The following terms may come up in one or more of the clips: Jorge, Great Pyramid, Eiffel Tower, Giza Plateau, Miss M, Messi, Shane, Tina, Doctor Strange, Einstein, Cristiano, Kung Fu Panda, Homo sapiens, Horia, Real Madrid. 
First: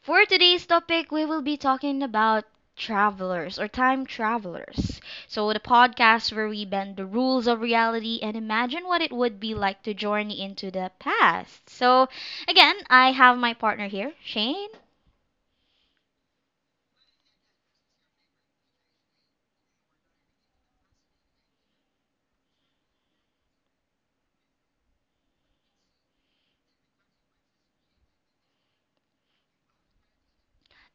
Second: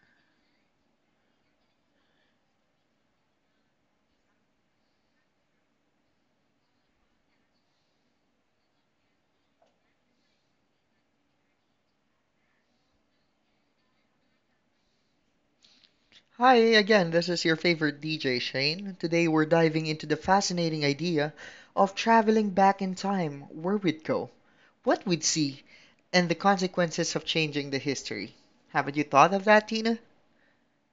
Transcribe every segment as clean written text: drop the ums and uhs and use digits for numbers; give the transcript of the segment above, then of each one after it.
for today's topic, we will be talking about travelers or time travelers. So, the podcast where we bend the rules of reality and imagine what it would be like to journey into the past. So, again, I have my partner here, Shane. Hi again, this is your favorite DJ Shane. Today we're diving into the fascinating idea of traveling back in time, where we'd go, what we'd see, and the consequences of changing the history. Haven't you thought of that, Tina?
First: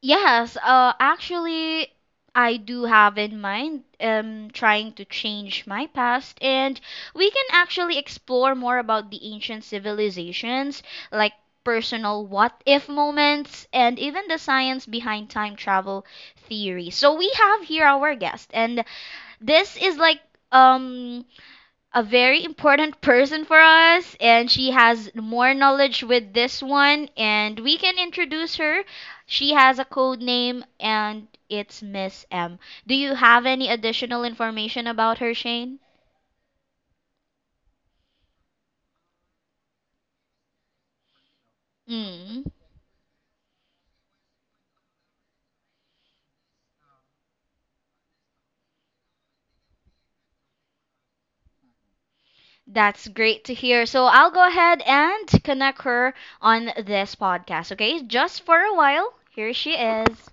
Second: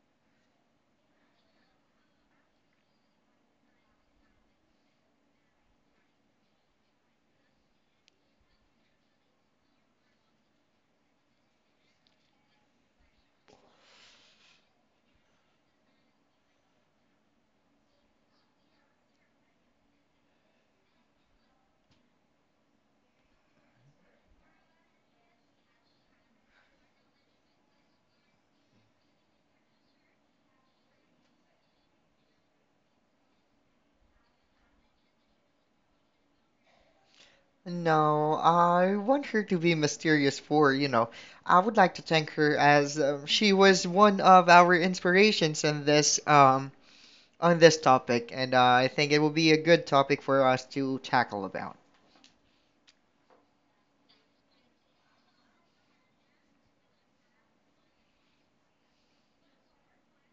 Yes, actually, I do have in mind trying to change my past, and we can actually explore more about the ancient civilizations, like personal what if moments, and even the science behind time travel theory. So we have here our guest, and this is like um a very important person for us, and she has more knowledge with this one, and we can introduce her. She has a code name, and it's Miss M. Do you have any additional information about her, Shane? No, I want her to be mysterious for, you know. I would like to thank Mm, her as she was one of our inspirations in this on this topic, and I think it will be a good topic for us to tackle about. that's great to hear. So I'll go ahead and connect her on this podcast, okay? Just for a while. Here she is.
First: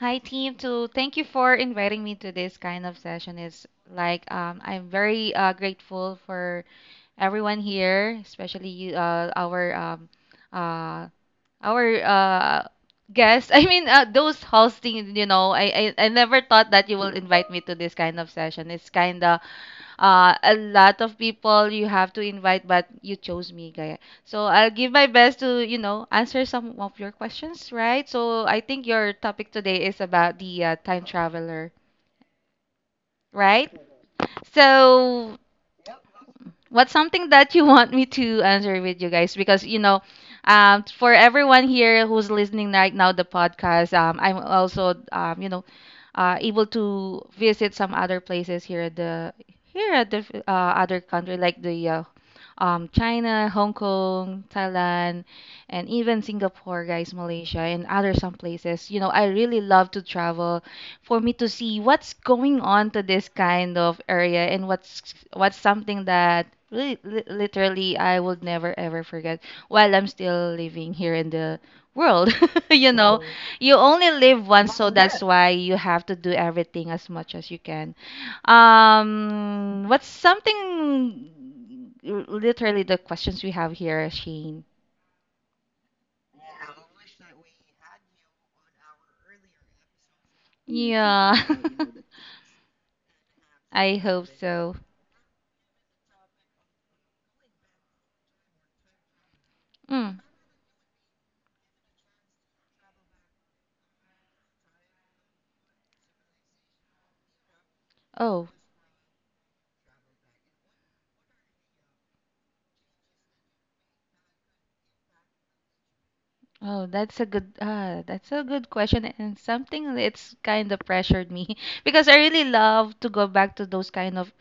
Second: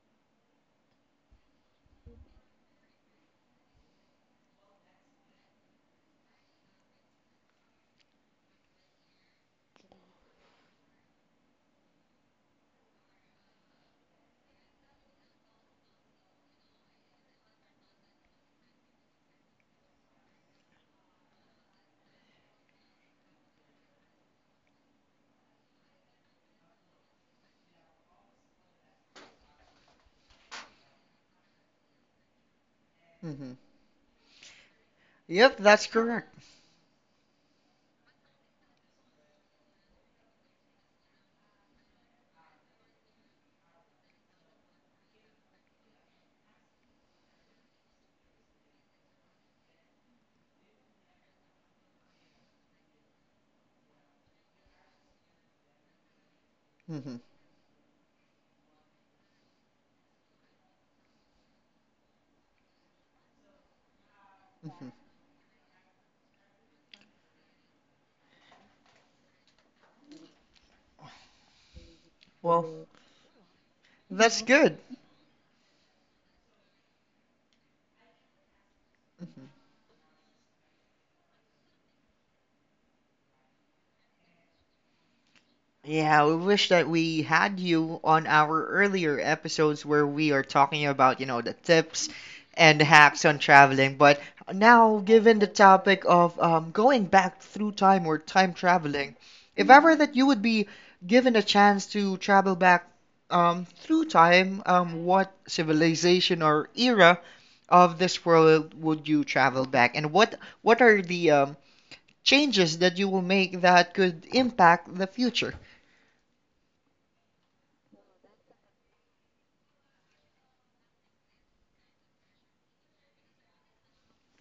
Hi team, to thank you for inviting me to this kind of session. Is like I'm very grateful for everyone here, especially you, uh, our guests. I mean, those hosting. I never thought that you will invite me to this kind of session. It's kind of a lot of people you have to invite, but you chose me, guy. So I'll give my best to answer some of your questions, right? So I think your topic today is about the time traveler. Hmm. Right? So Yep, that's correct. what's something that you want me to answer with you guys? Because for everyone here who's listening right now the podcast, I'm also able to visit some other places here at the other country like the China, Hong Kong, Thailand, and even Singapore, guys, Hmm. Malaysia, and other some places. You know, I really love to travel for me to see what's going on to this kind of area and Hmm. what's something that really, literally I will never ever forget while I'm still living here in the world. Well, So, you You know, you only that's live once, good. so that's why you have to do everything as much as you can. Hmm. What's something literally the questions we have here, Shane? Yeah, we wish that we had you on our earlier episodes where we are talking about, you Yeah, know, the tips and hacks on traveling. I But hope so. now, given the topic of going back through time or time traveling, if ever, mhm, that Mm. you would be given a chance to travel back through time, what civilization or era of this Oh, world would you travel back, and what are the changes that you will make that could impact the future? oh, that's a good question and something that's kind of pressured me because I really love to go back to those kind of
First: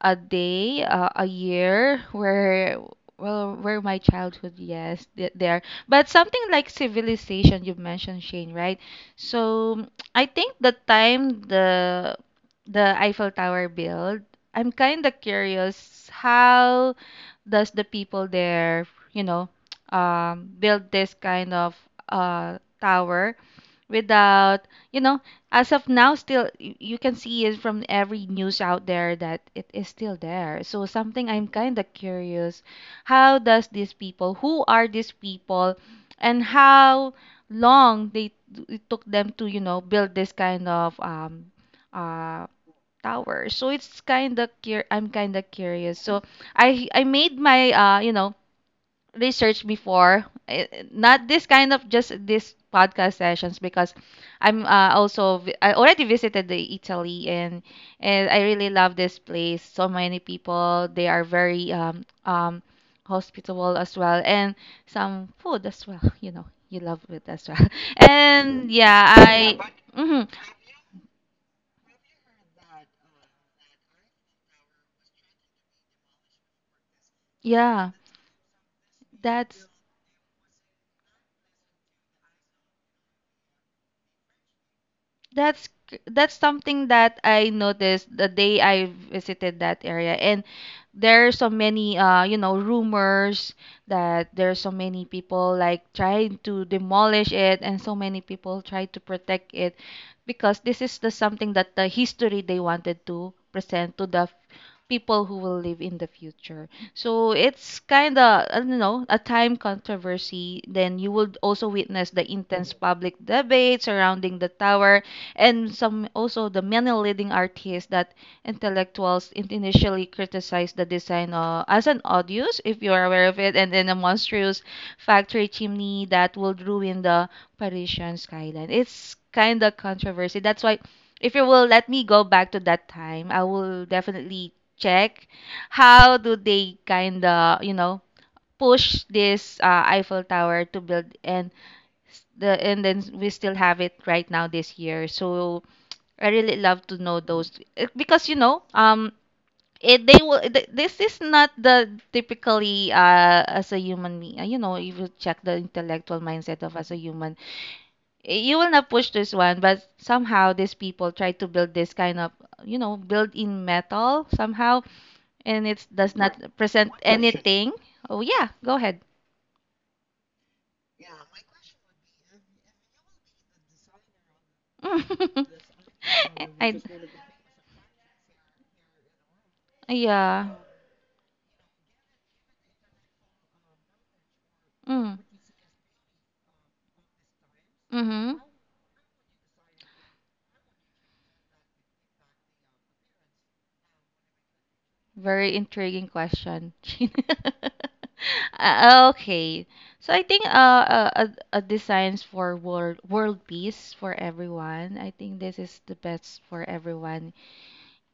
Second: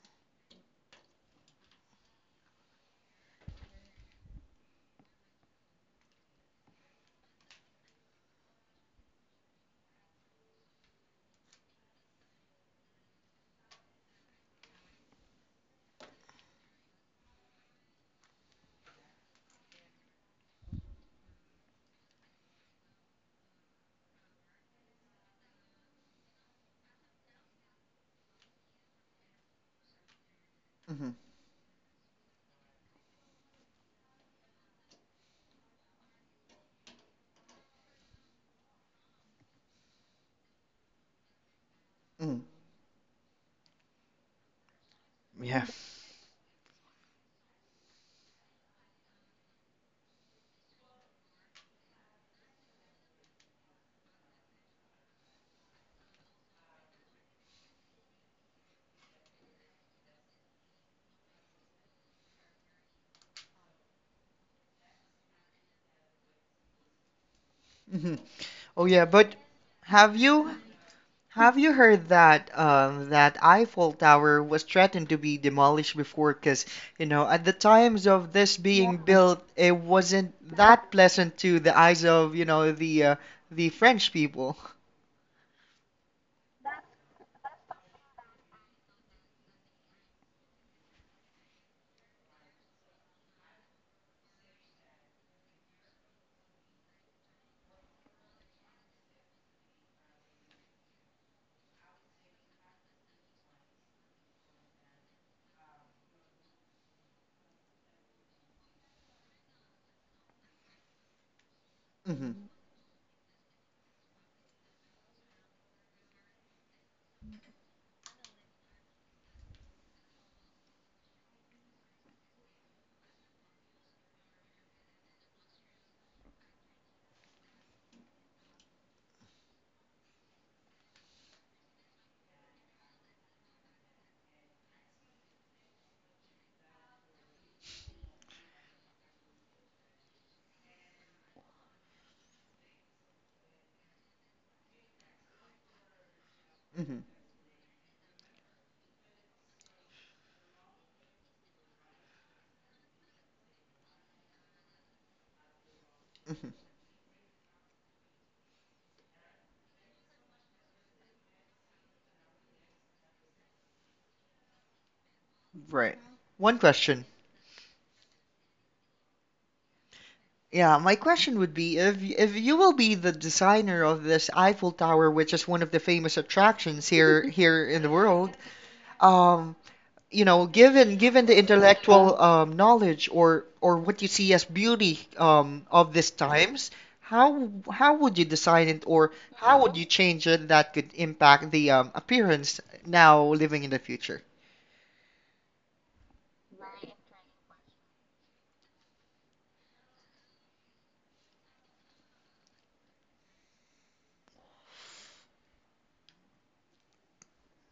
a day, a year where well where my childhood yes there but something like civilization you mentioned Shane right so I think the time the Eiffel Tower build. I'm kind of curious how does the people there, build this kind of tower without, you know, as of now still, you can see it from every news out there that it is still there, so Hmm. something I'm kind of curious how does these people, who are these people, and how long they, it took them to, you know, build this kind of Hmm. uh tower. So it's kind of I'm kind of Yeah. curious. So I made my research before, not this kind of just this podcast sessions, because I'm also I already visited the Italy, and I really love this place. So many people, they are very hospitable as well, and some food as well. You know, you love it as well. Hmm. And Oh yeah, yeah, but I have mhm, you have you heard that that Eiffel Tower was threatened to be demolished before? Because you know, at the yeah, times of this being built, that's it wasn't that pleasant to the eyes of, you know, the French people. That's something that I noticed the day I visited that area, and there are so many rumors that there are so many people like trying to demolish it, and so many people try to protect it, because this is the something that the history they wanted to present to the people who will live in the future. So it's kind of, I don't know, a time controversy. Then you would also witness the Hmm. intense public debate surrounding the tower, and some also the many leading artists that intellectuals initially criticized the design as an odious, if you are aware of it, and then a monstrous factory chimney that will ruin the Parisian skyline. It's kind of controversy. That's why, if you will let me go back to that time, I will definitely check how do they kind of, you know, push this Eiffel Tower to build, and the and then we still have it right now this year. So I really love Hmm. to know those, because you know, it, they will. This is not the typically as a human, you know, if you check the intellectual Hmm. mindset of as a human, you will not push this one. But somehow these people try to build this kind of, you know, build in metal somehow, and it Right. does not One present question. anything. Oh yeah, go ahead. Yeah, my question would be, if you will be the designer of this Eiffel Tower, which is one of the famous I, attractions here, here in the world, um, yeah. you know, given the intellectual knowledge or what you see Mm. as beauty of these times, how Mm-hmm. how would you design it, or how would you change it that could impact the appearance now living in the future? Very intriguing question. Okay. So I think uh, uh, designs for world peace for everyone. I think this is the best for everyone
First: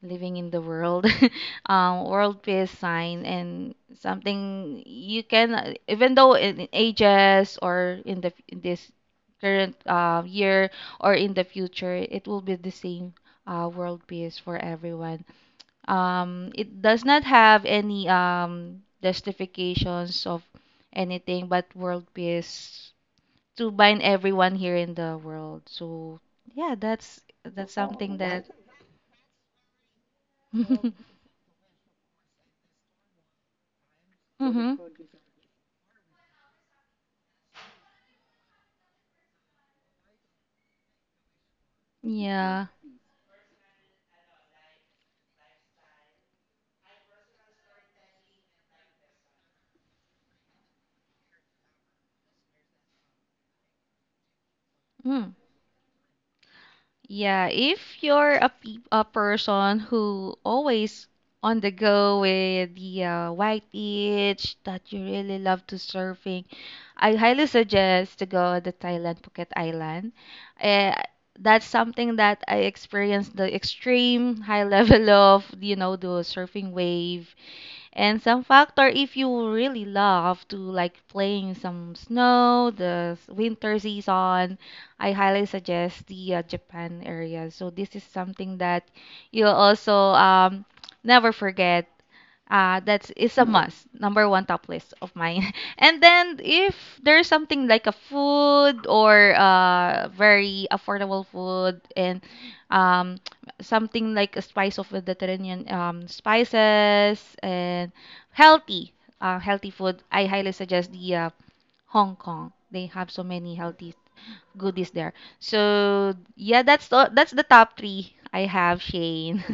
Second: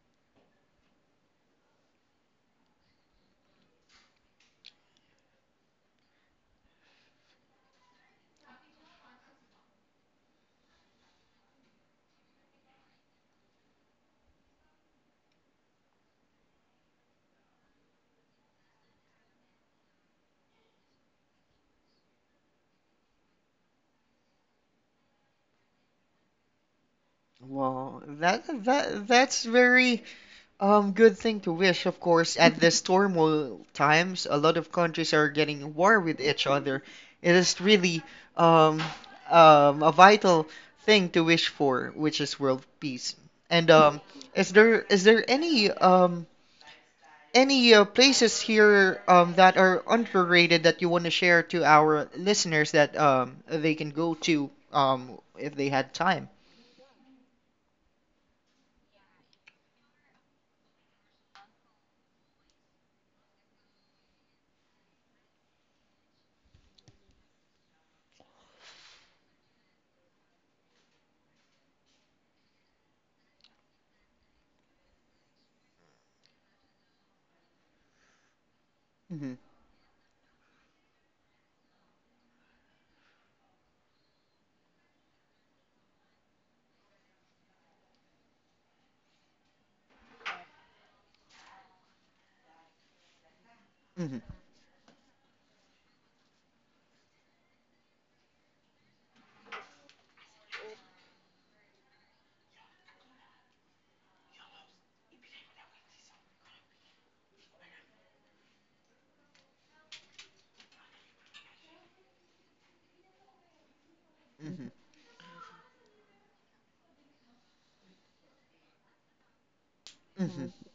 living in the world. World peace sign and something you can, even though in ages or in this current year or in the future, it will be the same world peace for everyone. It does not have any justifications of anything but world peace to bind everyone here in the world. So yeah, Well, that's that something that. that that's very good thing to wish, of course. At this turmoil times, a lot of countries Mm-hmm. are getting at war with each other. It is really um, a vital thing to wish for, which is world peace. Yeah. And is there any places here that are underrated that you want to share to our listeners that they can go to if they Mm. had time? Yeah, if you're a, pe a person who always on the go with the white beach that you really love to surfing, I highly suggest to go to Thailand, Phuket Island. Uh, that's something that I experienced the extreme high level of, you know, the surfing wave and some Hmm. factor, if you really love to like playing some snow, the winter season, I highly suggest the Japan area. So this is something that you'll also never forget. That's Hmm. is a must. Number one top list of mine. And then if there's something like a food or very affordable food and um something like a spice of Mediterranean spices and healthy healthy food, I highly suggest the Hong Kong. They have so many Hmm. healthy goodies there. So yeah, that's the top three I have, Shane. Hmm.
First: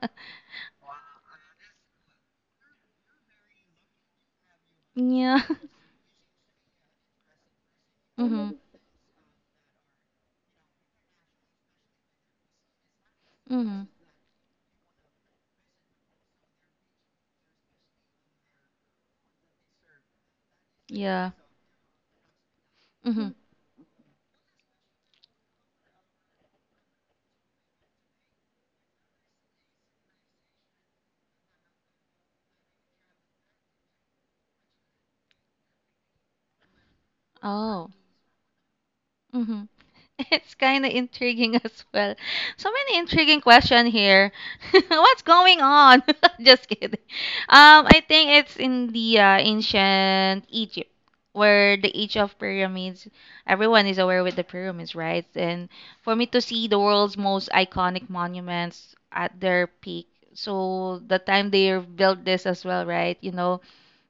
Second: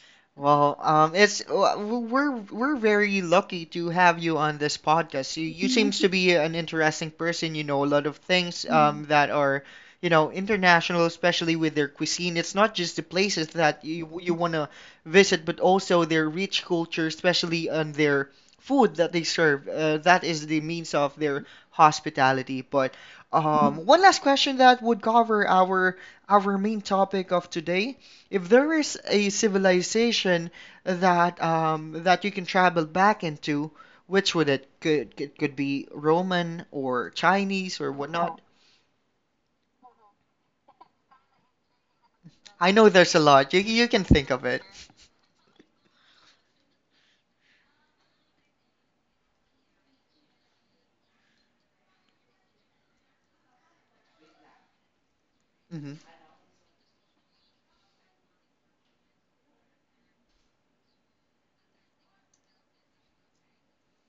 Well, we're very lucky to have you on this podcast. Yeah. You seems to be an interesting person. You know a lot of Mm-hmm. things, mm, that are, you know, international, especially with their cuisine. It's not just the places Mm-hmm. that you want to visit, but also their rich culture, especially on their food that they serve. That is the means of Yeah. their hospitality. But Mm-hmm. Mm. One last question that would cover our main topic of today. If there is a civilization that that you can travel back into, which would it could be Roman or Chinese Oh. or whatnot? Mm-hmm. It's kind of intriguing as well. So I know many there's a intriguing lot. You question you can think here. of it. What's going on? Just kidding. I think it's in the ancient Egypt, where the age of pyramids. Everyone is aware with the pyramids, right? And Hmm. for me to see the world's most iconic monuments at their peak. So the time they built this as well, right? You know,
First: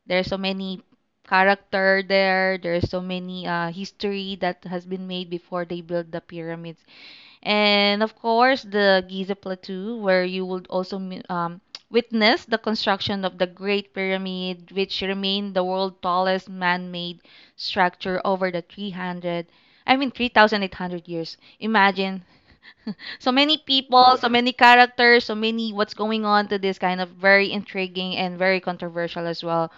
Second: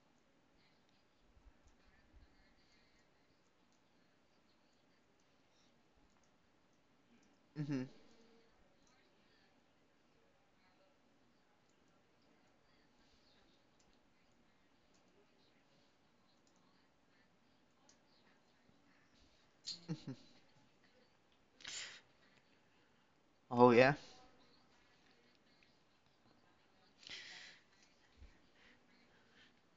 there's so many character there. There's so many history that has been made before they built the pyramids. Hmm. And of course, the Giza Plateau, where you would also um, witness the construction of the Great Pyramid, which remained the world's tallest man-made structure over the 300, I mean Hmm. 3,800 years. Imagine. So many Oh yeah. people, so many characters, so many what's going on to this kind of very intriguing and very controversial as well,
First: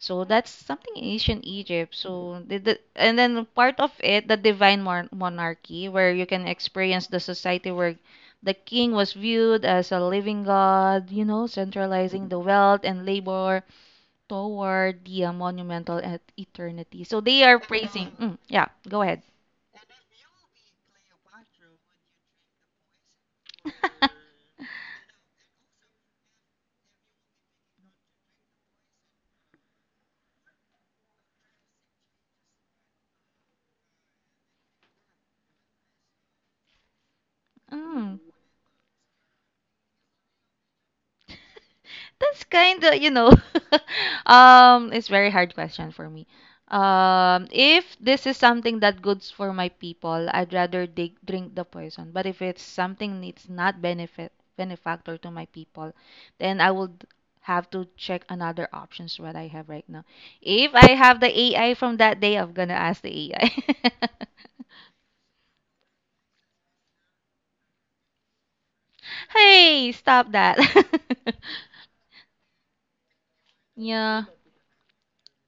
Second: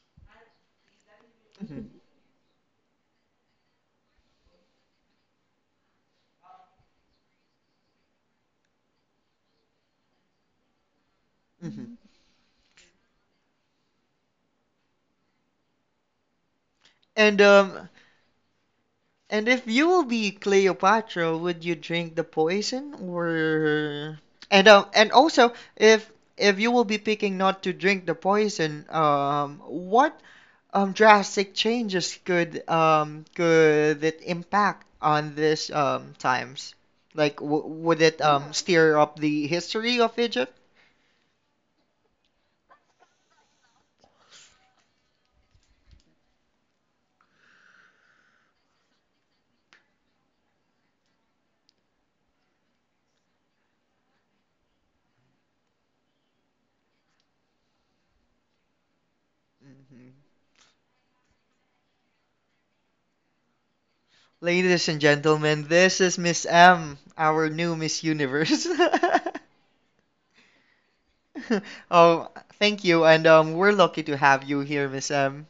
so that's something in ancient Hmm. Egypt. So and then part of it, the divine monarchy, where you can experience the society where the king was viewed as a living god, you know, Hmm. centralizing the wealth and labor toward the monumental eternity. So And they are praising. Mm, yeah, go ahead. If you will be Cleopatra, would you drink the poison? Or and also If you will be picking not to drink the poison, um, what drastic changes could, could it impact on this, times? Like, w- would Mm. it, yeah, steer up the history of Egypt? That's kind of, you know, it's very hard question for me. If this is something that goods for my people, I'd rather drink the poison, but if it's something it's not benefit benefactor to my people, then I would have to check another options what I have right now. Hmm. If I have the AI from that day, I'm gonna ask the AI. Ladies and gentlemen, this is Miss M, our new Miss Universe. Hey, stop that. Oh, thank you, and we're lucky to Yeah. have you here, Miss M.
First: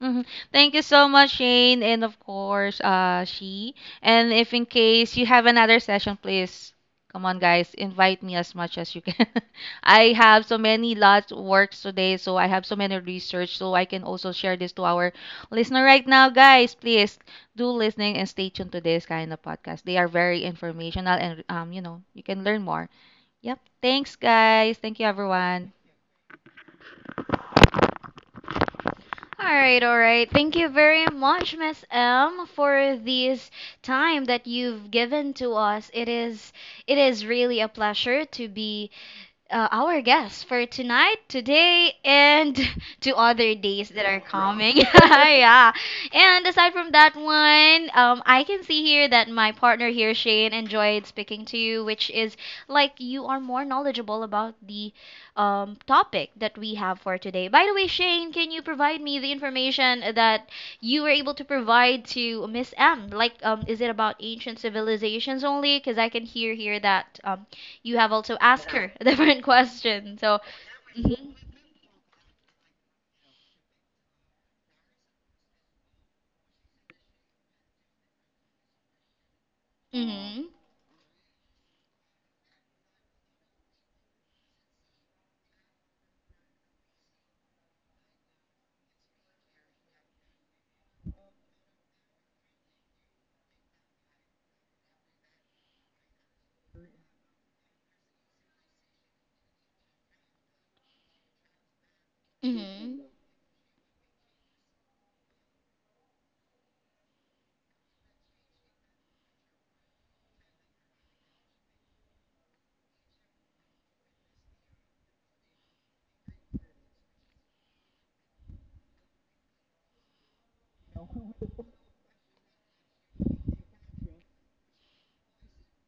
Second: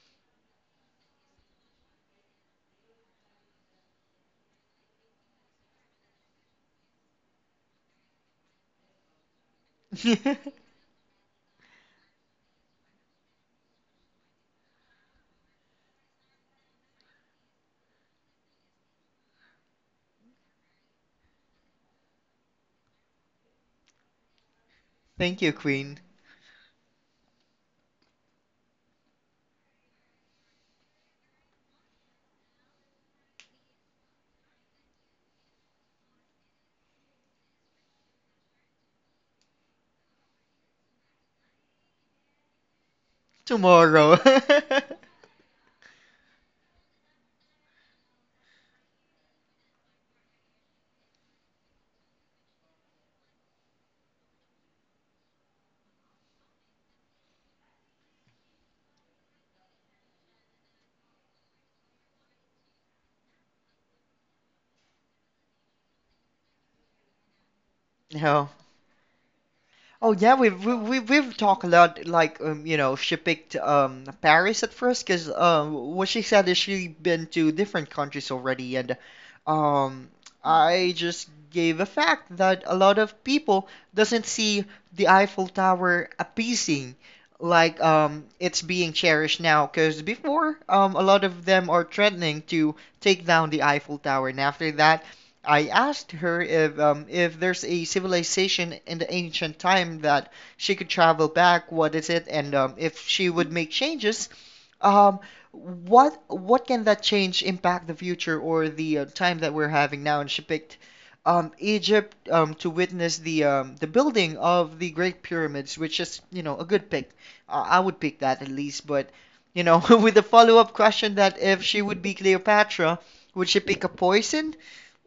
Hmm. Thank you so much, Shane, and of course, she. And if in case you have another session, please come on, guys, invite me as much as you can. I have so many lots of works today, so I have so many research, so I can also share this to our listener right now, guys. Please do listening and stay tuned to this kind of podcast. They are very informational, and you know, you can learn more. Yep. Thanks, guys. Thank you, Thank you, everyone. Queen. All right, all right. Thank you very much, Miss M, for this time that you've given to us. It is really a pleasure to be our guest for tonight, today, and to other days that Tomorrow. yeah. And aside from that one, I can see here that my partner here, Shane, enjoyed speaking to you, which is like you are more knowledgeable about the topic that we have for today. By the way, Shane, can you provide me the information that you were able to provide to Miss M? Like, is it about ancient civilizations only? Because I can hear here that you have also No, asked her a different Oh question. yeah, So, we've we- mm-hmm, we've talked a lot. Like, you know, she picked, um, Paris at first because um, what she said is she been to different countries already, and um, mm-hmm, I just gave a fact that a lot of people doesn't see the Eiffel Tower appeasing, like, um, it's being cherished now. Because before, um, a lot of them are threatening to take down the Eiffel Tower, and after that I asked her if, if there's a civilization in the ancient time that she could travel back, what is it, and mm-hmm, if she would make changes, um, what can that change impact the future or the time that we're having now? And she picked, Egypt, to witness the building of the Great Pyramids, which is, you know, a good pick. I would pick that at least, but you know, with the follow-up question that if she would be Cleopatra, would she pick a poison?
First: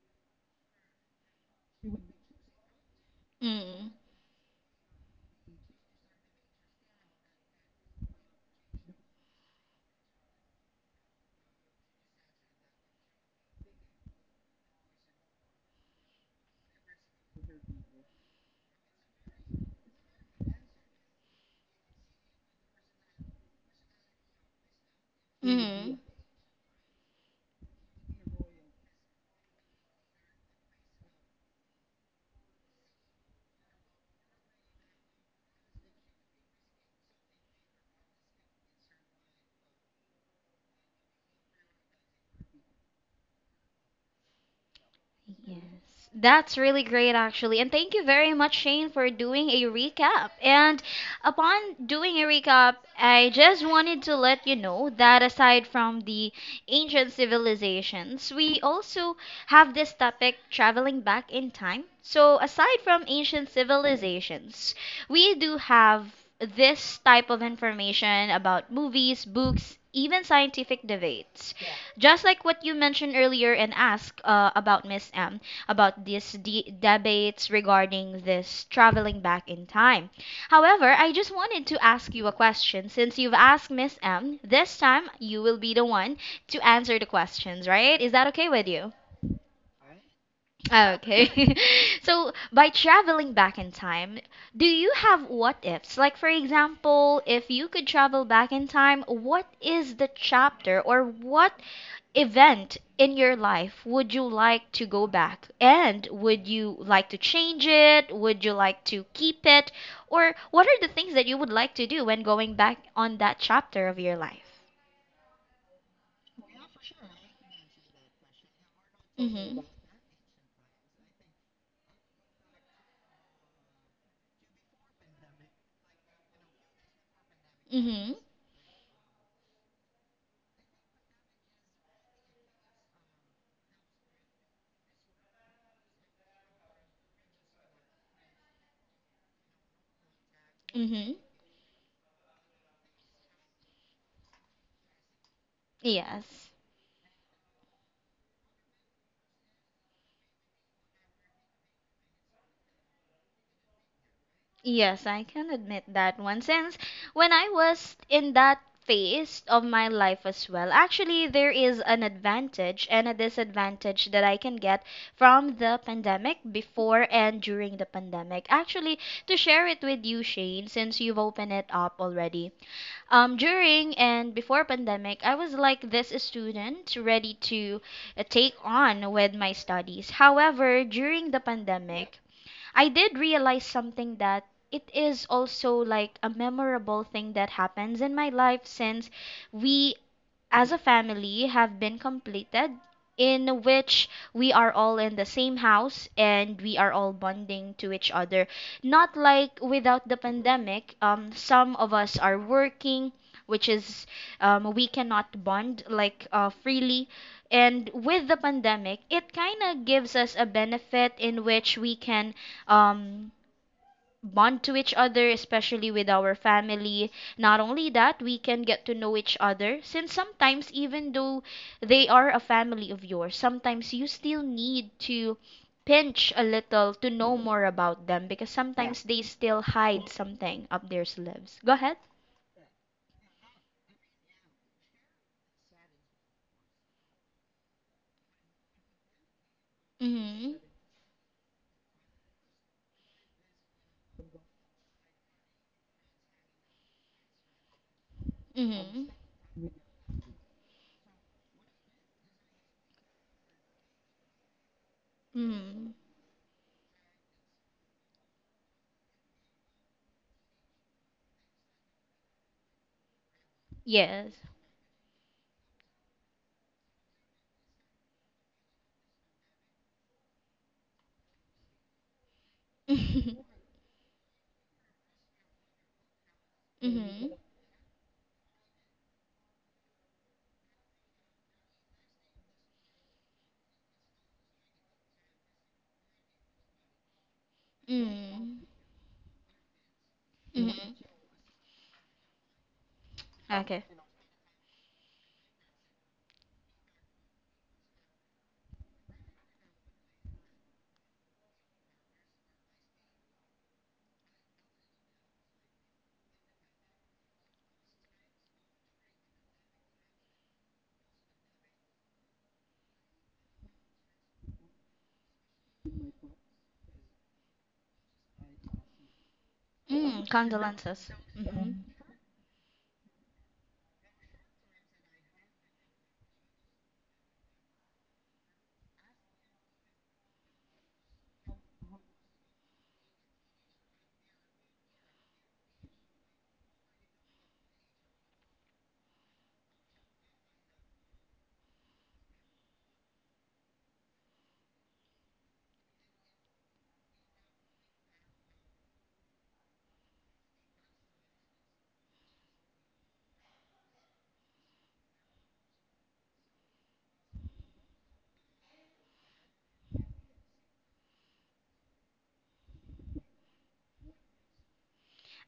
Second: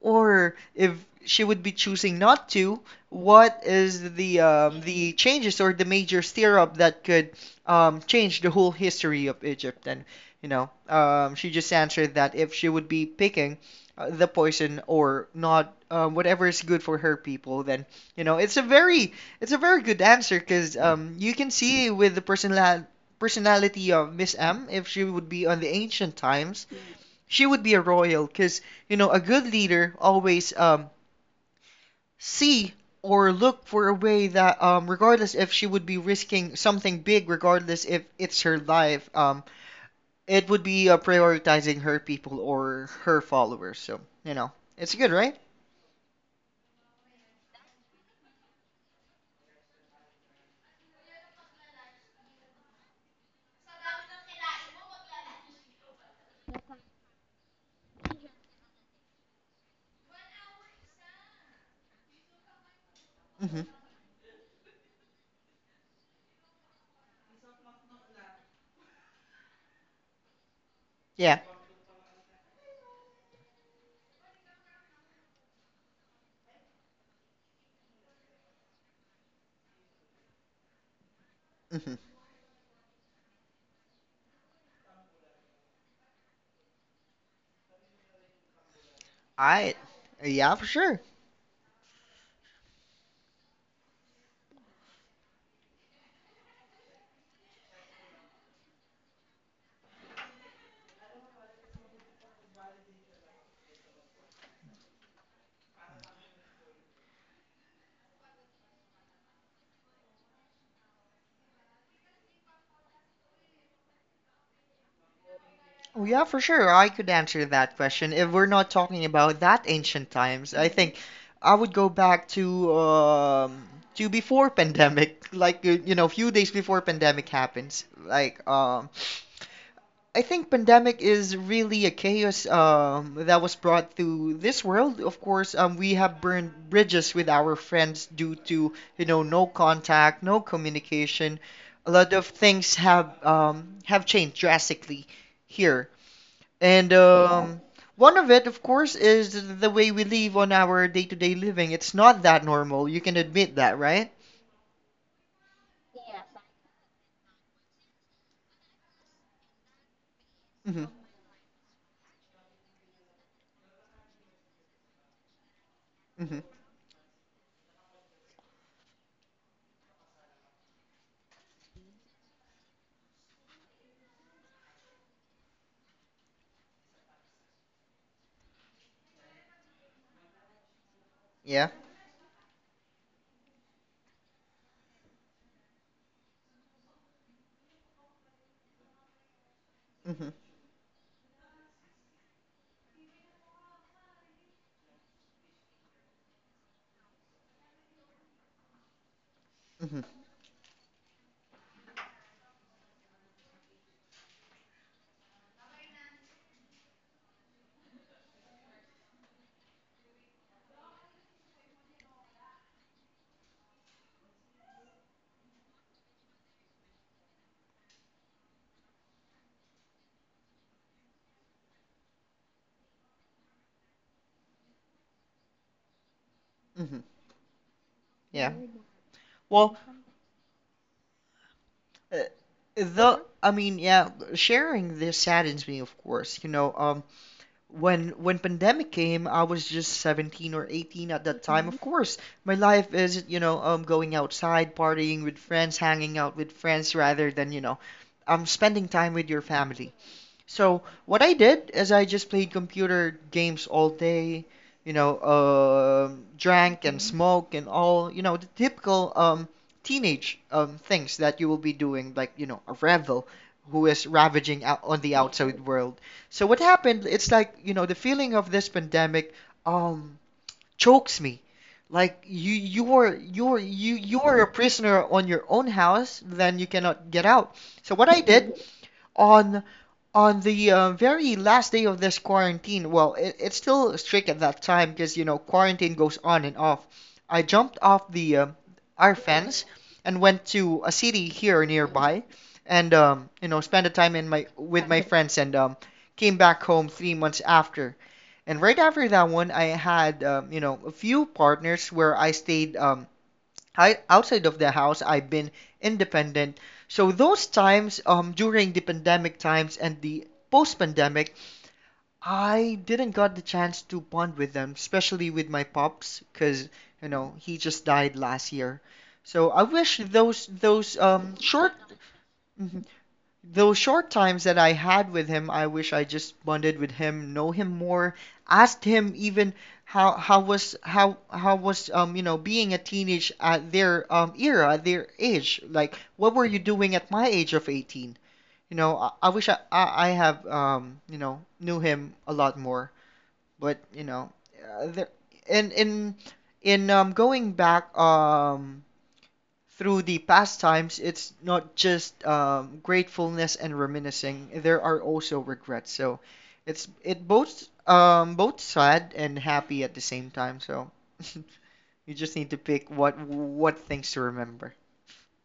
Or if she would be choosing not to, what mm-hmm. is the, the changes or the major stir-up that could, change the whole history of Egypt? And you know, she just answered that if she would be picking the poison or not, whatever is good for her people, then you know, it's a very good answer because you can see with the personality of Miss M, if she would be on the Mm-hmm. ancient times, she would be a royal because, you know, a good leader always, see or look for a way that, regardless if she would be risking something big, regardless if it's her life, it would be prioritizing her people or her followers. So, you know, it's good, right? Yes, that's really great, actually. And thank you very much, Shane, for doing a recap. And upon doing a recap, I just wanted to let you know that aside from the ancient civilizations, we also have this topic traveling back in time. So, aside from ancient Hmm. civilizations, we do have this type of information about movies, books, even scientific Yeah. debates just like what you mentioned earlier and asked about Miss M about these debates regarding this traveling back in time. However, I just wanted to Hmm. ask you a question since you've asked Miss M. This time you will be the one to answer the questions, right? Is that okay with you? I, yeah, for sure. Okay. So, by traveling back in time, do you have what ifs? Like, for example, if you could travel back in time, what is the chapter or what event in your life would you like to go back? And would you like to change it? Would you like to keep it? Or what are the things that you would like to do when going back on that chapter of your life? Oh, yeah, for sure. I could answer that question. If we're not talking about that ancient times, I think I would go back to, to before pandemic, like, you know, few days before pandemic happens. Mm-hmm. Like, I think pandemic is really a chaos, that was brought to this world. Of course, we have burned bridges with our friends due to, you know, no contact, no Mm-hmm. communication. A lot of things have, have changed drastically here, Yes. and one of it, of course, is the way we live on our day-to-day living. It's not that normal. You can admit that, right? Yes, I can admit that one. Since when I was in that phase of my life as well, Mm-hmm. actually, there is an advantage and a disadvantage that I can get from the Mm-hmm. pandemic before and during the pandemic. Actually, to share it with you, Shane, since you've opened it up already. During and before pandemic, I was like this student ready to take on with my studies. However, during the Yeah. pandemic, I did realize something that it is also like a memorable thing that happens in my life since we Mm-hmm. as a family have been completed, in which we are all in the same house and we are all bonding to each other. Not like Mm-hmm. without the pandemic, some of us are working, which is we cannot bond like freely. And with the pandemic, it kind of gives us a benefit in which we can um, bond to each other, especially with our family. Not only that, we can get to know each other since sometimes, even though they are a family of yours, sometimes you still need to pinch a little Mm-hmm. to know more about them because Yeah. sometimes they still Well, hide something up their sleeves. Go ahead. uh, yeah, sharing this saddens me, of course. You know, when pandemic came, I was just Hmm. 17 or 18 at that time. Of course, my life is, you know, going outside, partying with friends, hanging out with friends, rather than, you know, Hmm. Mm spending hmm. time with your family. So what I did is I just played computer games all day, you know, Mm. um, drank and, mm, smoked and all, you know, the typical teenage things that you will be doing, like, you know, a rebel who is Yes. ravaging out on the outside world. So what happened, it's like, you know, the feeling of this pandemic um, chokes me. Like you were, you were, you are a prisoner on your own house, then you Hmm. cannot get Hmm. out. So what I did on the very last day of this quarantine, well, it's still strict at that time because you know quarantine goes on and off. I jumped off the Mm our fence and went hmm. Mm to hmm. a city here nearby, and you know, Okay. spent the time in my with my friends, and came back home 3 months after. And right after that one, I had, you know, a few partners where I stayed, outside of the house. I've been independent. So those times during the pandemic times and the post-pandemic, I didn't got the chance to bond with them, especially with my pops, because you know he just died last year. So I wish Mm, those condolences. Mm hmm. short those short times that I had with him, I wish I just bonded with him, know him more, asked him even how was um, you know, being a teenage at their um, era, at their age. Like, what were you doing at my age of 18? You know, I wish I have um, you know, knew him a lot more, but you know, there and in going back um, through the pastimes, it's not just gratefulness and reminiscing. There are also regrets. So it both both sad and happy at the same time. So you just need to pick what things to remember.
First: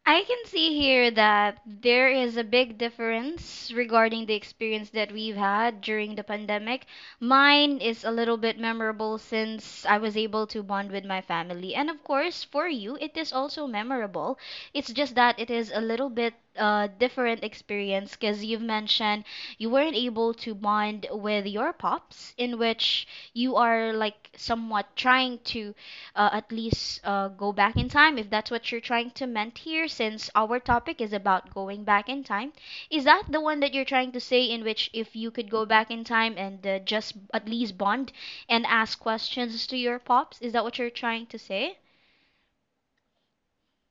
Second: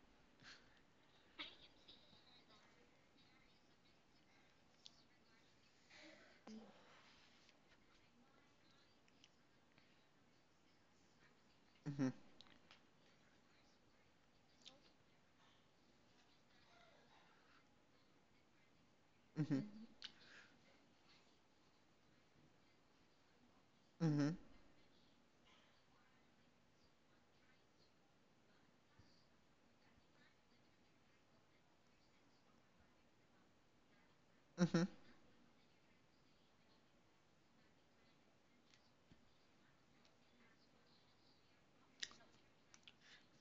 I can see here that there is a big difference regarding the experience that we've had during the pandemic. Mine is a little bit memorable since I was able to bond with my family. And of Hmm. course, for you, it is also memorable. It's just that it is a little bit different experience because you've mentioned you Hmm. weren't able to bond with your pops, in which you are like Hmm. somewhat trying to at least go back in time, if that's what you're trying to meant here, since our topic is about going back in time. Is that the one that you're trying to say, in which if Hmm. you could go back in time and just at least bond and ask questions to your pops? Is that what you're trying to say?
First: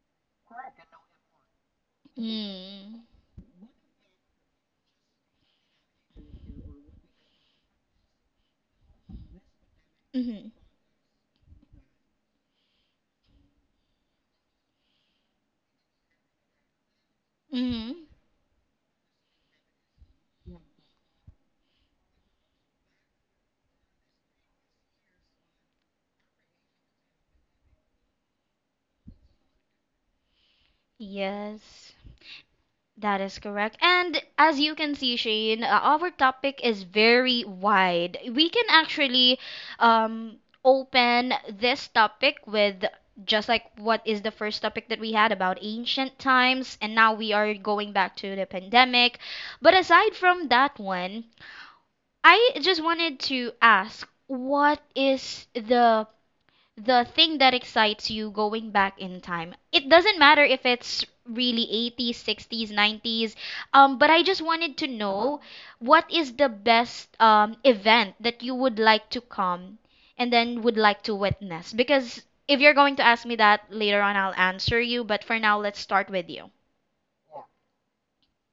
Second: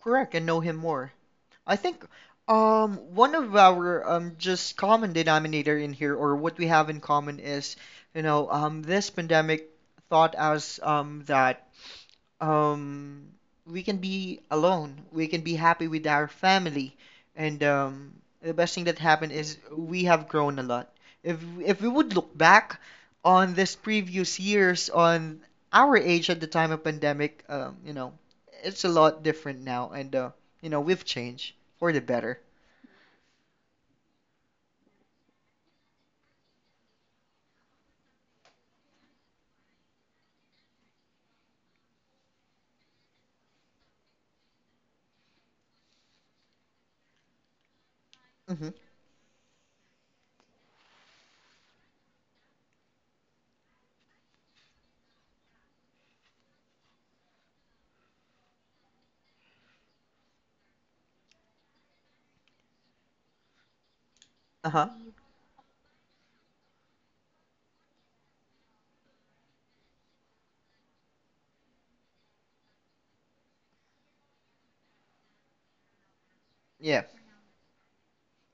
Correct, and know him more. I think um, Mm. one of our um, just common denominator in here, or what we have in common is, you know, um, this pandemic taught Mm-hmm. us um, that um, we can be alone. We can be happy with our family. And Mm-hmm. The best thing that happened is we have grown a lot. If if we would look back on this previous years on our age at the time of pandemic, you know, it's a lot different now, and you know, we've changed Yes. for the better. That is correct. And as you can see, Shane, our topic is very wide. We can actually um, open this topic with just like what is the first topic that we had about ancient times, and now we are going back to the Hmm pandemic. But aside from that one, I just wanted to ask what is the thing that excites you going back in time. It doesn't matter if it's really 80s, 60s, 90s, but I just wanted to Uh-huh. know what is the best event that you would like to come and then would like to witness? Because if you're going to ask me that later on, I'll answer you, but for now, let's start with you. Yeah.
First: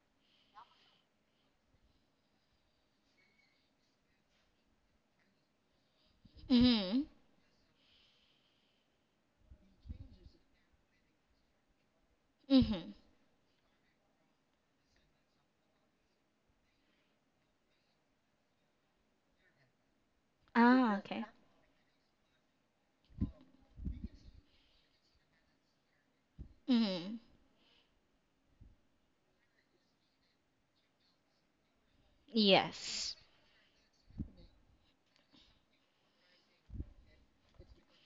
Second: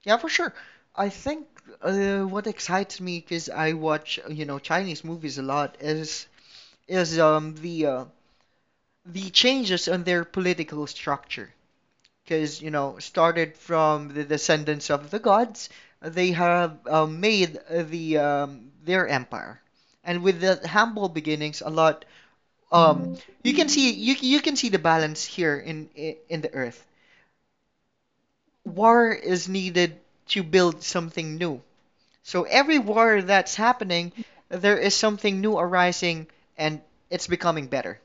Yeah, for sure. I think what excites me because I watch, you know, Chinese movies a lot is Mm-hmm. is the changes on their political structure because you Mm-hmm. know started from the descendants of the gods. They have made their empire, and with the Ah, humble okay. beginnings a lot. um, you can see the balance here in the earth. Mm-hmm. War is needed to build something new, so every Yes, war that's happening, there is something new arising, and it's becoming better.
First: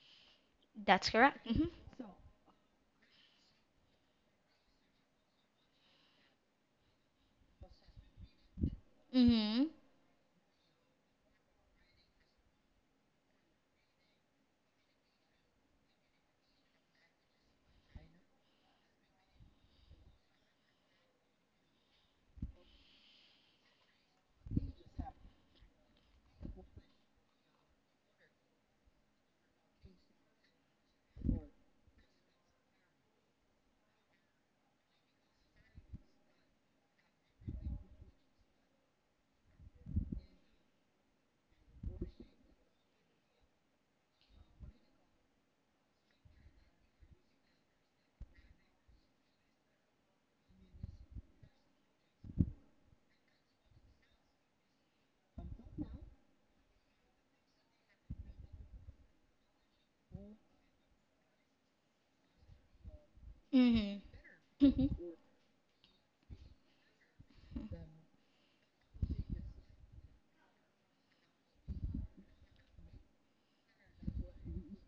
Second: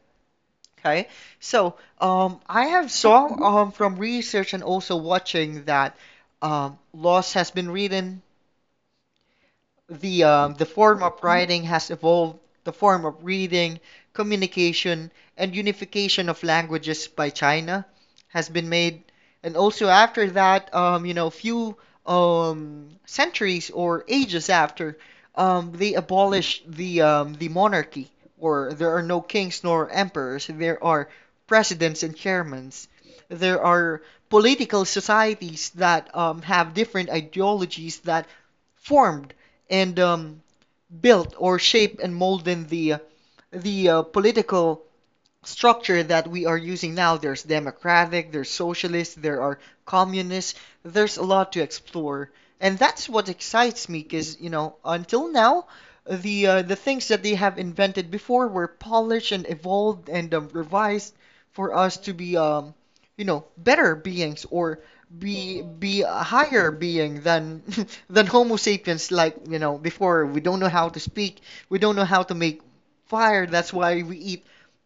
Okay. that's correct. Mm-hmm. So, I have saw from research and also watching that laws has been written, Mm-hmm. The form of writing has evolved, the form of reading, communication, and unification of languages by China has been made. And also after that, you know, few centuries or ages after, they abolished the monarchy, or there are no kings nor emperors. There are presidents and chairmen. There are political societies that have different ideologies that formed, and built or shaped and molded the political structure that we are using now. There's democratic, there's socialist, there are communists. There's a lot to explore, and that's what excites me. Because you know, until now, the things that they have invented before were polished and evolved and revised for us to be, you know, better beings or Mm-hmm. be a higher being than than Homo sapiens. Like you know, before we don't know how to speak, we don't know how to make fire. That's why we eat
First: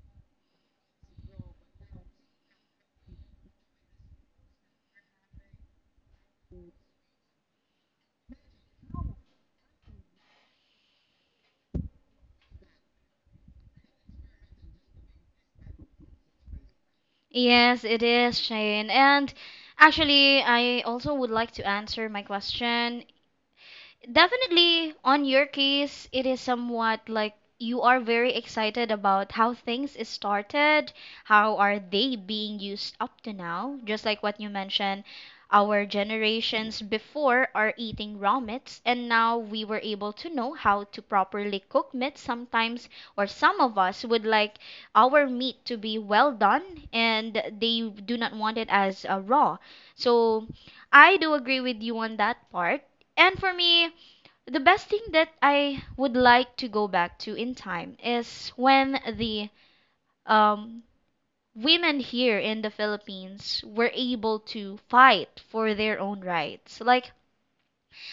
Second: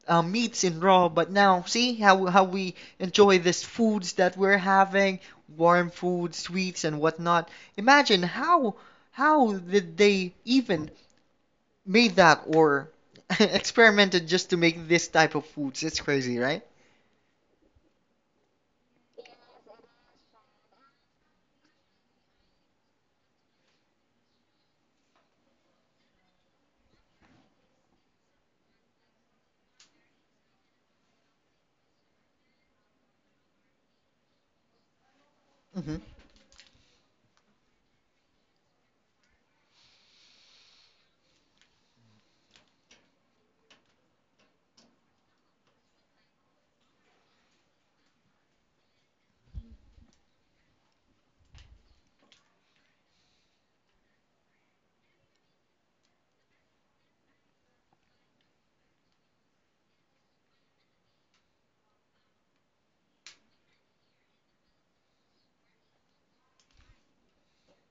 meats in raw, but now see how we enjoy this foods that we're having, warm food, sweets and whatnot. Imagine how did they even made that or experimented just to make this type of foods? It's crazy, right? Yes, it is, Shane. And actually, I also would like to answer my question. Definitely, on your case, it is somewhat like you are very excited about how things is started, how are they being used up to now? Just like what you mentioned, our Mhm. generations before are eating raw meats, and now we were able to know how to properly cook meat. Sometimes, or some of us would like our meat to be well done, and they do not want it as raw. So, I do agree with you on that part. And for me, the best thing that I would like to go back to in time is when the um, women here in the Philippines were able to fight for their own rights. Like,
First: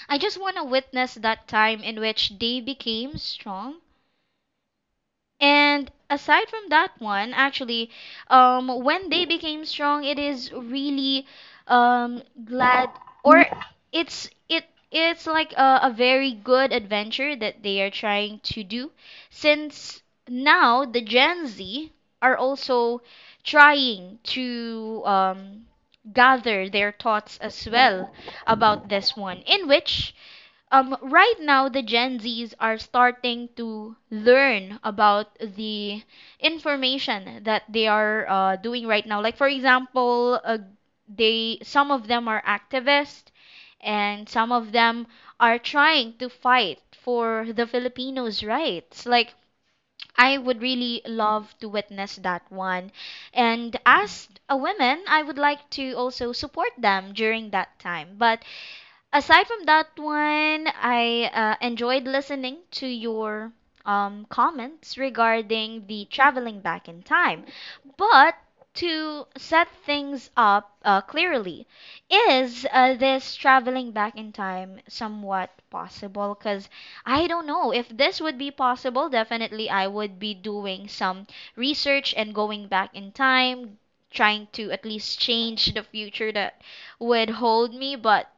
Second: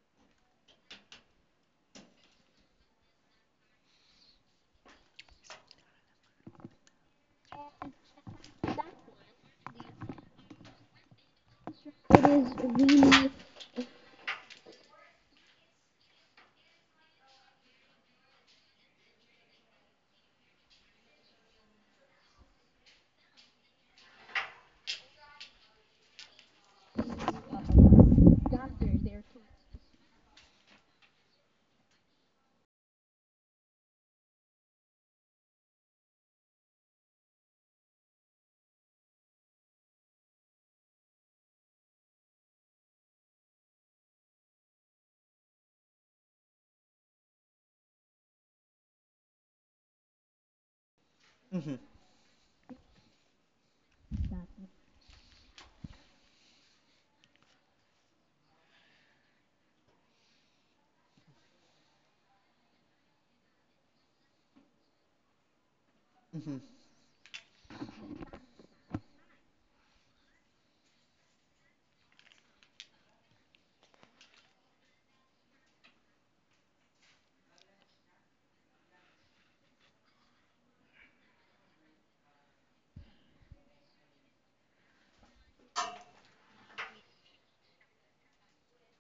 I just want to witness that time in which they became strong. And aside from that one, actually, when they became strong, it is really glad or it's it's like a very good adventure that they are trying to do, since now the Gen Z are also trying to gather their thoughts as well about this one, in which right now the Gen Zs are starting to learn about the information that they are doing right now. Like for example, they some of them are activists, and some of them are trying to fight for the Filipinos' rights. Like I would really love Mhm. to witness that one. And as a woman, I would like to also support them during that time. But aside from that one, I enjoyed listening to your comments regarding the Mhm. traveling back in time. But to set things up clearly, is this traveling back in time somewhat possible? Because I don't know. If this would be possible, definitely I would be doing some research and going back in time, trying to at least change the future that would hold me. But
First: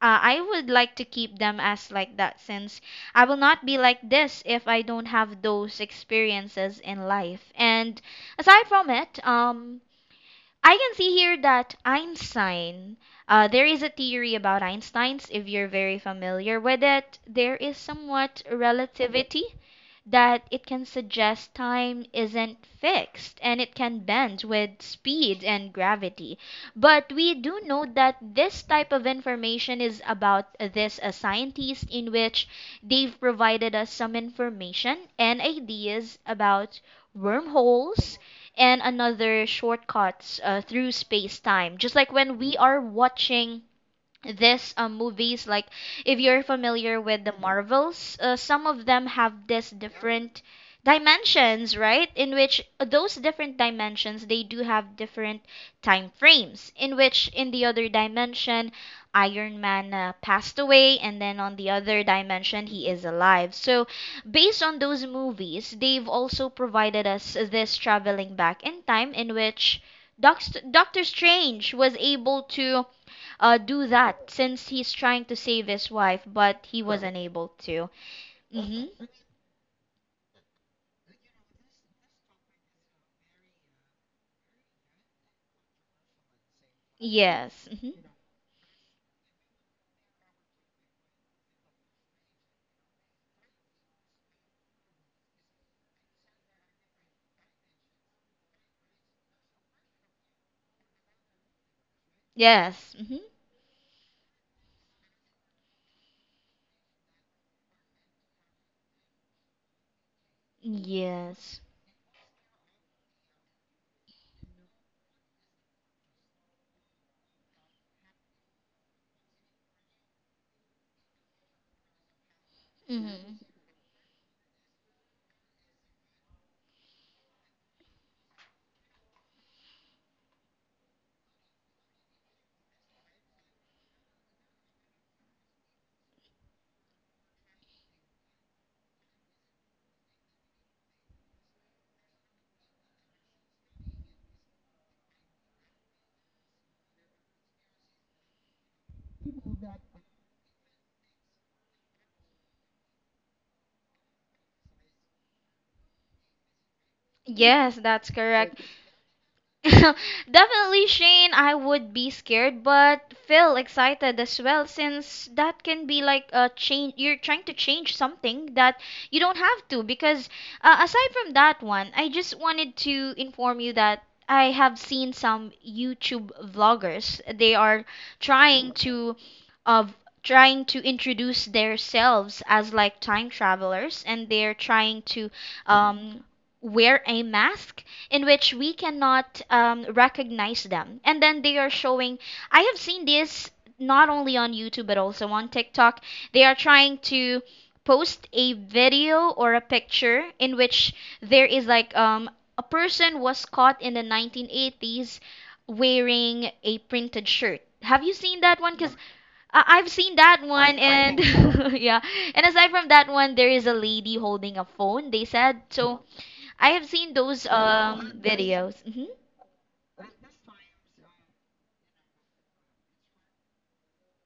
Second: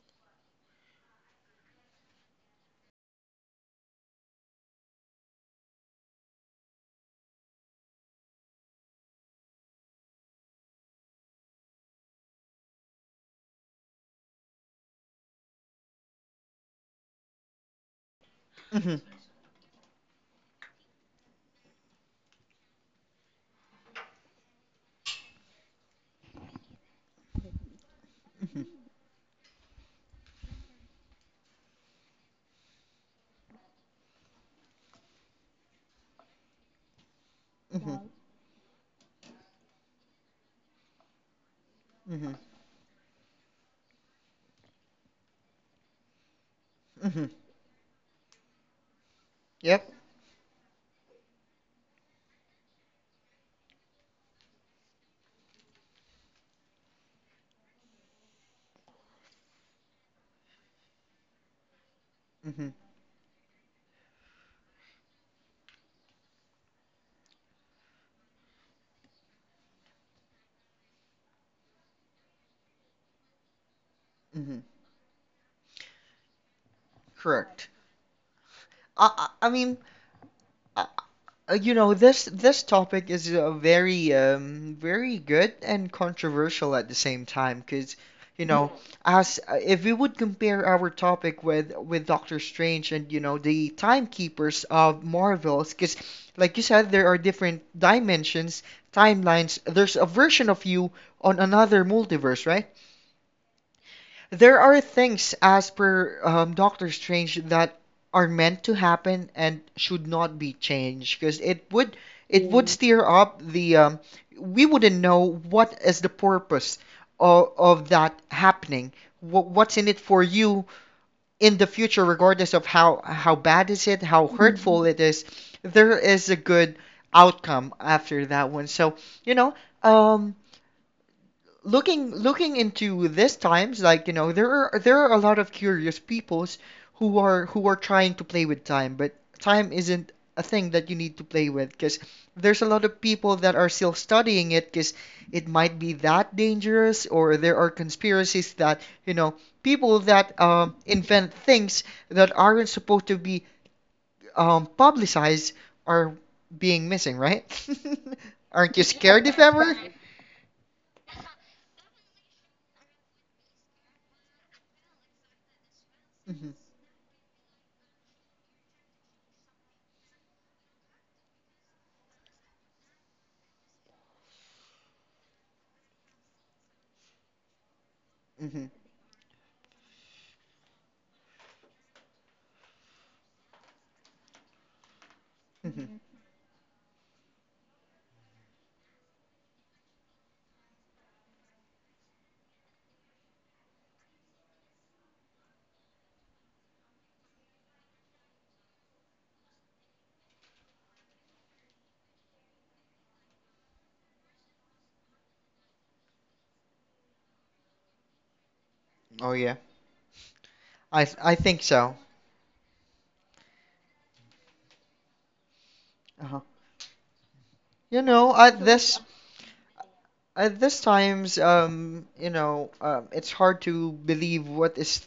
I would like to keep them as like that since I will not be like this if I don't have those experiences in life. And aside from it, I can see here that Einstein, there is a theory about Einstein's, if you're very familiar with it. There is somewhat Mhm. relativity that it can suggest time isn't fixed and it can bend with speed and gravity. But we do know that Mhm. this type of information is about this scientist in which they've provided us some information and ideas about Mhm. wormholes and another shortcuts through space-time. Mhm. Just like when we are watching this movies like if you're Mhm. familiar with the marvels, some of them have Yep. this different dimensions, right, in which those different dimensions they do have different time frames in which in the other dimension Iron Man passed away and then on the other Mhm. dimension he is alive. So based on those movies they've also provided us this traveling back in time in which Doctor Strange was able to Mhm. do that since he's trying to save his wife, but he Correct. wasn't able to. I I I Hmm. mean. uh, you know, this topic is very very good and controversial at the same time, because you Yes. know, Hmm. as if we would compare our topic with Doctor Strange and you know the timekeepers of Marvels. Because like you said, there are different dimensions, timelines. There's a version of you on another multiverse, right? Yes. Hmm. There are things, as per Doctor Strange, that are meant to happen and should not be changed because it would it Yes. would Mm. steer up the. We wouldn't know what is the purpose of that happening. What's in it for you in the future, regardless of how bad is it, how Hmm. hurtful Mm. it is. There is a good outcome after that one. So you know. Um, looking into this times, like you know, there are a lot of curious peoples who are trying to play with time, but time isn't a thing that you need to play with, because there's a lot of people that are still studying it, because it might be that dangerous, or there are conspiracies that you know people that invent things that aren't supposed to be publicized are being missing, right? Yes, Aren't that's you correct. scared if ever? Definitely, Shane, I would be scared, but feel excited as well since that can be like a change. You're trying to change something that you don't have to. Because aside from that one, I just wanted to inform you that I have seen some YouTube vloggers. They hmm are hmm trying to of trying to introduce themselves as like time travelers and they're trying to hmm um, wear a mask in which we cannot recognize them. And then they are showing, I have seen this not only on YouTube but also on TikTok. They are trying to post a video or a picture in which there is like a person was caught in the 1980s wearing a printed shirt. Have you seen Oh that yeah, one? Because I've seen that I one. think so. Yeah. And aside from that one, there is a lady holding a phone, they Uh-huh. said. So I have seen You those know, at So this videos. Mhm. at this times, you know, it's hard to believe what is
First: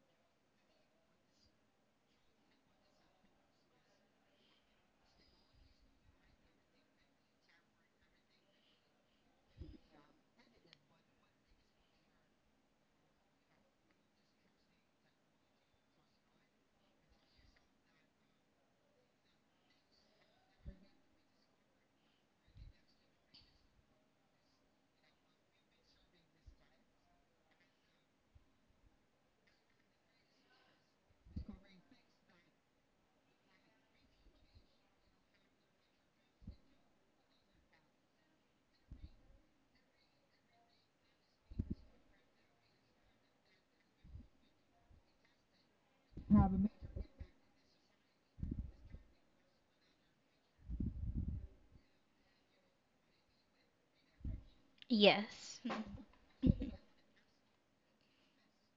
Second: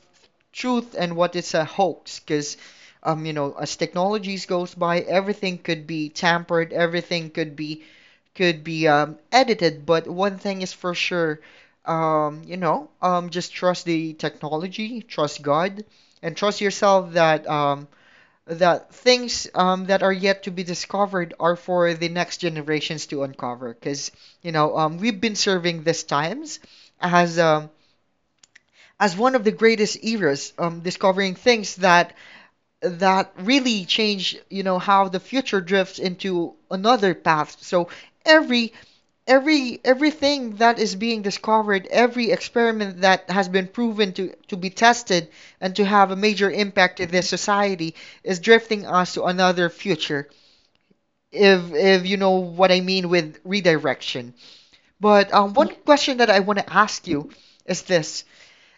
truth and what is a hoax, because, you know, as technologies goes by, everything could be tampered, everything could be edited. But one thing is for sure, you know, just trust the technology, trust God, and trust yourself that that things that are yet to be discovered are for the next generations to uncover. Because you know, we've been serving these times as um, as one of the greatest eras, discovering things that that really change, you know, how the future drifts into another path. So every every everything that is being discovered, every experiment that has been proven to be tested and to have a major impact in this society is drifting us to another future. If you know what I mean with redirection. But Yes. one Yeah. question that I want to ask you is this:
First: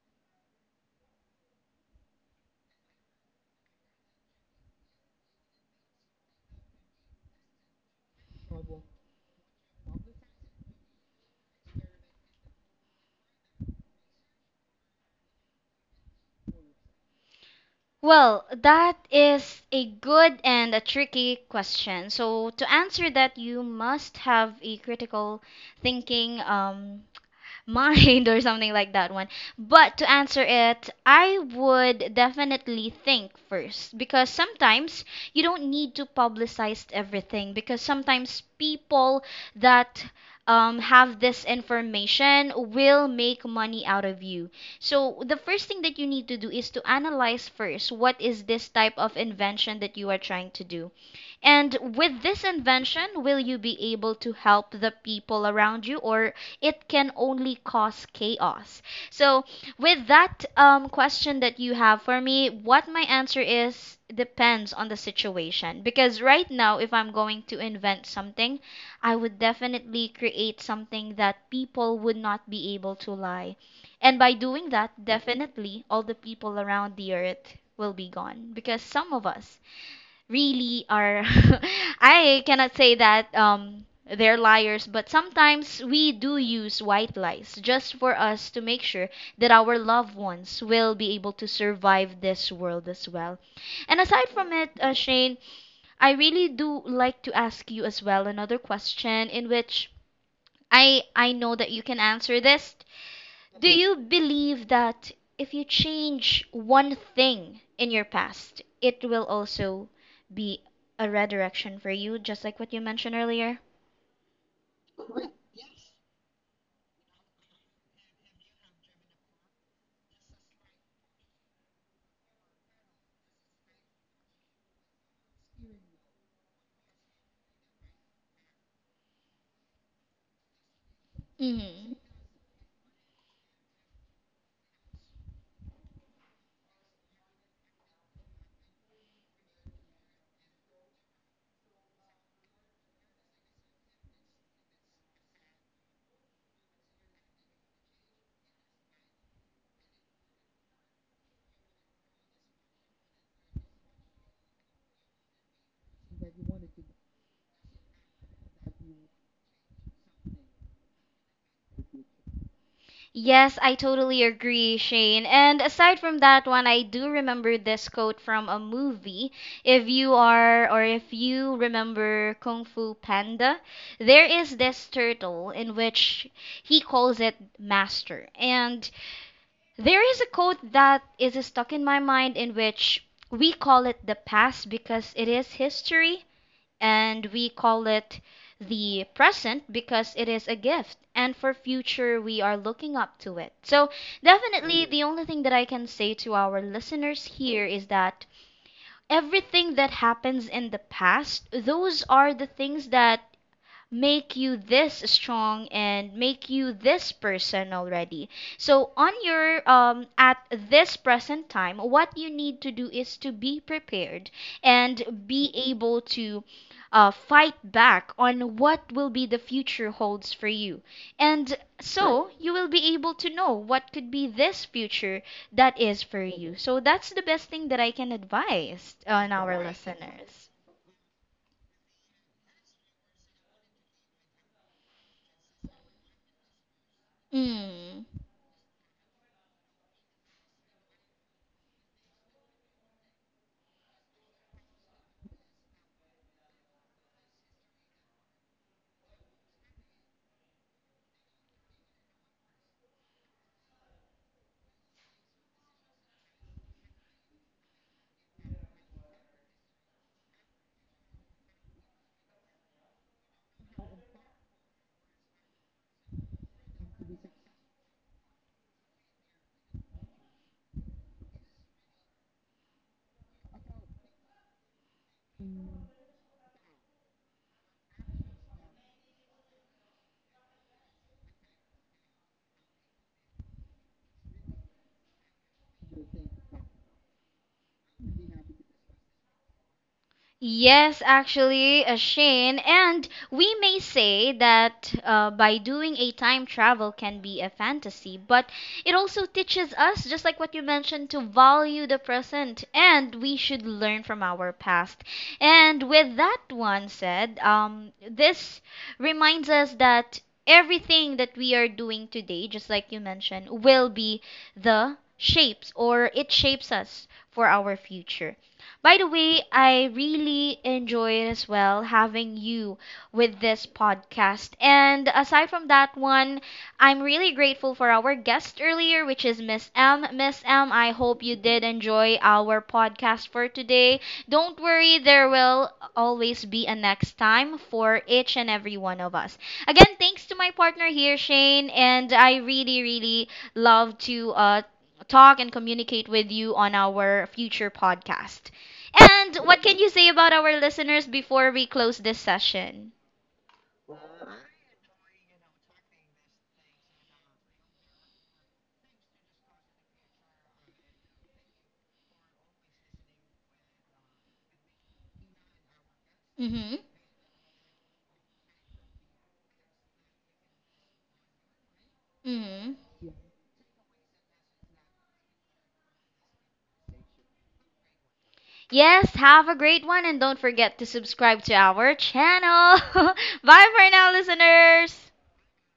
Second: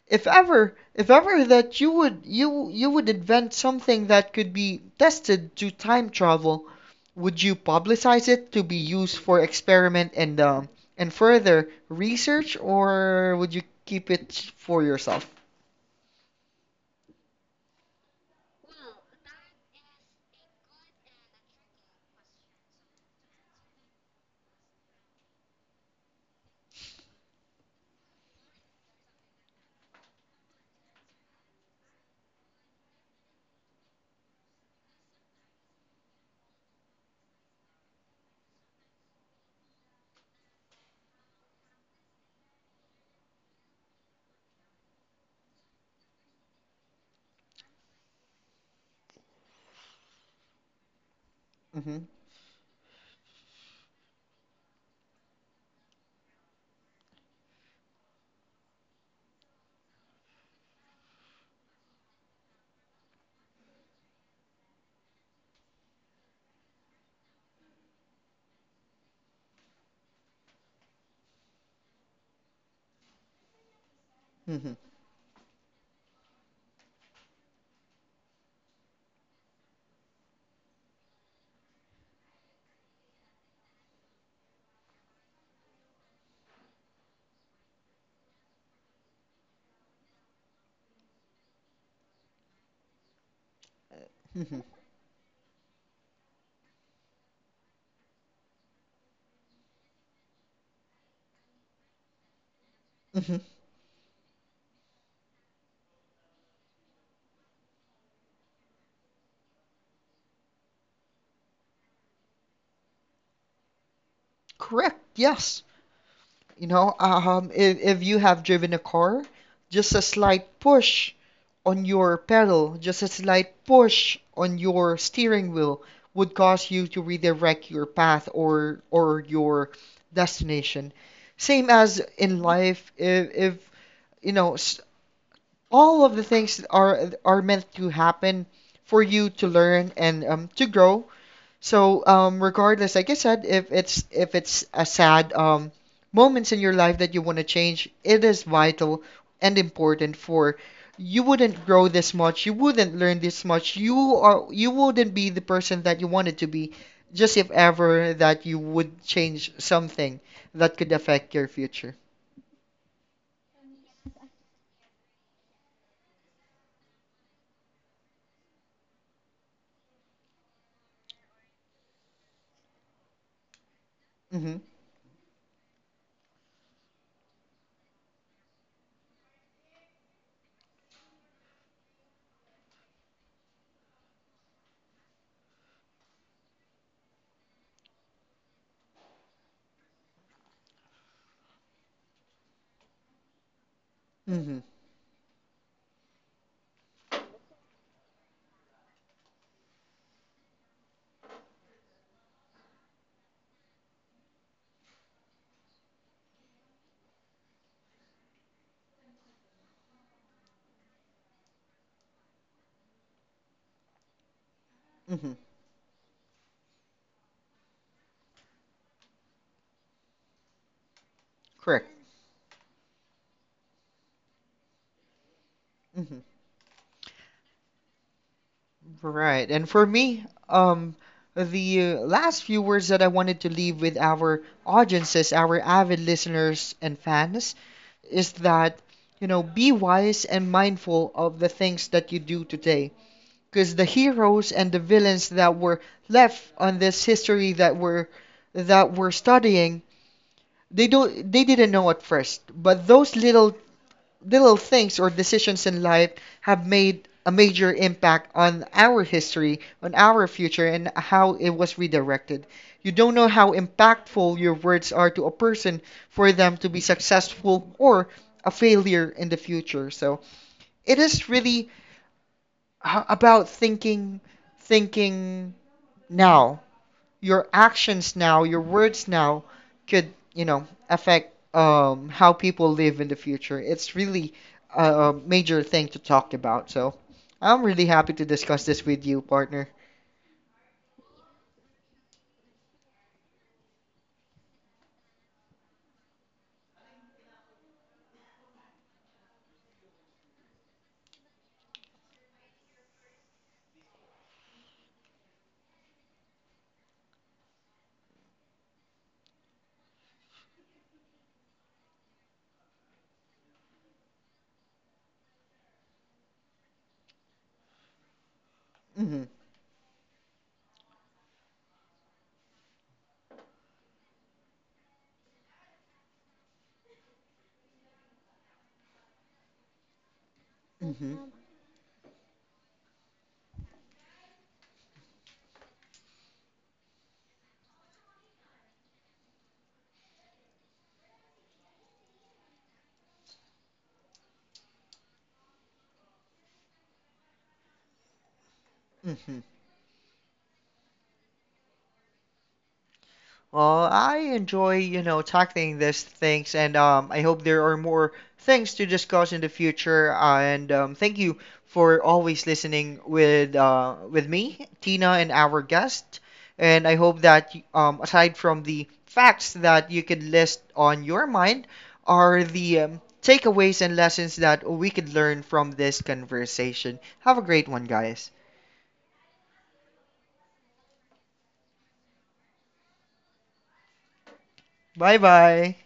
if ever that you would invent something that could be tested to time travel, would you publicize it to be used for experiment and further research, or would you keep it for yourself? Well, that is a good and a tricky question. So, to answer that, you must have a critical thinking mind or something like that one. But to answer it, I would definitely think first, because sometimes you don't need to publicize everything, because sometimes people that have this information will make money out of you. So the first thing that you need to do is to analyze first what is this type of invention that you are trying to do. And Hmm with this invention, will you be able to help the people around you, or it can only cause chaos? So, with that question that you have for me, what my answer is depends on the situation. Because right now, if I'm going to invent something, I would definitely create something that people would not be able to lie. And by hmm doing that, definitely all the people around the earth will be gone because some of us really are. I cannot say that they're liars, but sometimes we do use white lies just for us to make sure that our loved ones will be able to survive this world as well. And aside from hmm it, Shane, I really do like to ask you as well another question in which I know that you can answer this. hmm Do you believe that if you change one thing in your past, it will also be a redirection for you, just like what you mentioned earlier? Correct. Yes. You know, if you have driven a car, just a slight push on your pedal, just a slight push on your steering wheel would cause you to redirect your path or your destination. Same as Hmm. in life, if you know all of the things are meant to happen for you to learn and to grow. So, regardless, like I said, if it's a sad moments in your life that you want to change, it is vital and important. For you wouldn't grow this much, you wouldn't learn this much, you wouldn't be the person that you wanted to be, just if ever that you would change something that could affect your future. Yes, I totally agree, Shane. And aside from that one, I do remember this quote from a movie. If you are, or if you remember Kung Fu Panda, there Mm-hmm. is this turtle in which he calls it master. And there is a quote that is stuck in my mind, in which we call it the past because it is history, and we call it the present because it is a gift, and for future we are looking up to it. So, Mm-hmm. definitely, the only thing that I can say to our listeners here is that everything that happens in the past, those are the things that make you this strong and make you this person already. So on your at this present time, what you need to do is to be prepared Mm-hmm. and be able to fight back on what will be the future holds for you. And Correct. so you will be able to know what could be this future that is Mm-hmm. for you. So that's the best thing that I can advise on Right. And our for me, listeners. The last few words that I wanted to leave with our audiences, our avid listeners and fans, Mm. is that, you know, be wise and mindful of the things that you do today. Because the heroes and the villains that were left on this history that were that we're studying, they didn't know at first. But those little things or decisions in life have made a major impact on our history, on our future, and how it was redirected. You don't know how impactful your words are to a person for them to be successful or a failure in the future. So it is really about thinking, thinking now, your actions now, your words now could, you know, affect how people live in the future. It's really a major thing to talk about. So I'm really happy to discuss this with you, partner. Yes, actually, Shane, and we may say that by doing a time travel can be a fantasy, but it also teaches us, just like what you mentioned, to value the present, and we should learn from our past. And with that one said, this reminds us that everything that we are doing today, just like you mentioned, will be the shapes, or it shapes us for our future. By the Mm-hmm. way, I really enjoyed as well having you with this podcast. And aside from that one, I'm really grateful for our guest earlier, which is Miss M. Miss M, I Mm-hmm. hope you did enjoy our podcast for today. Don't worry, there will always be a next time for each and every one of us. Again, thanks to my partner here, Shane, and I really, really love to talk and communicate with you on our future podcast. Mm-hmm. And what can you say about our listeners before we close this session? Well, I enjoy, you know, tackling these things, and I hope there are more things to discuss in the future. And thank you for always listening with me, Tina, and our guest. Mm-hmm. And I hope that aside from the facts that you could list on your mind, are Mm-hmm. the takeaways and lessons that we could learn from this conversation. Have a great one, guys. Yes, have a great one, and don't forget to subscribe to our channel. Bye for now, Bye listeners. bye.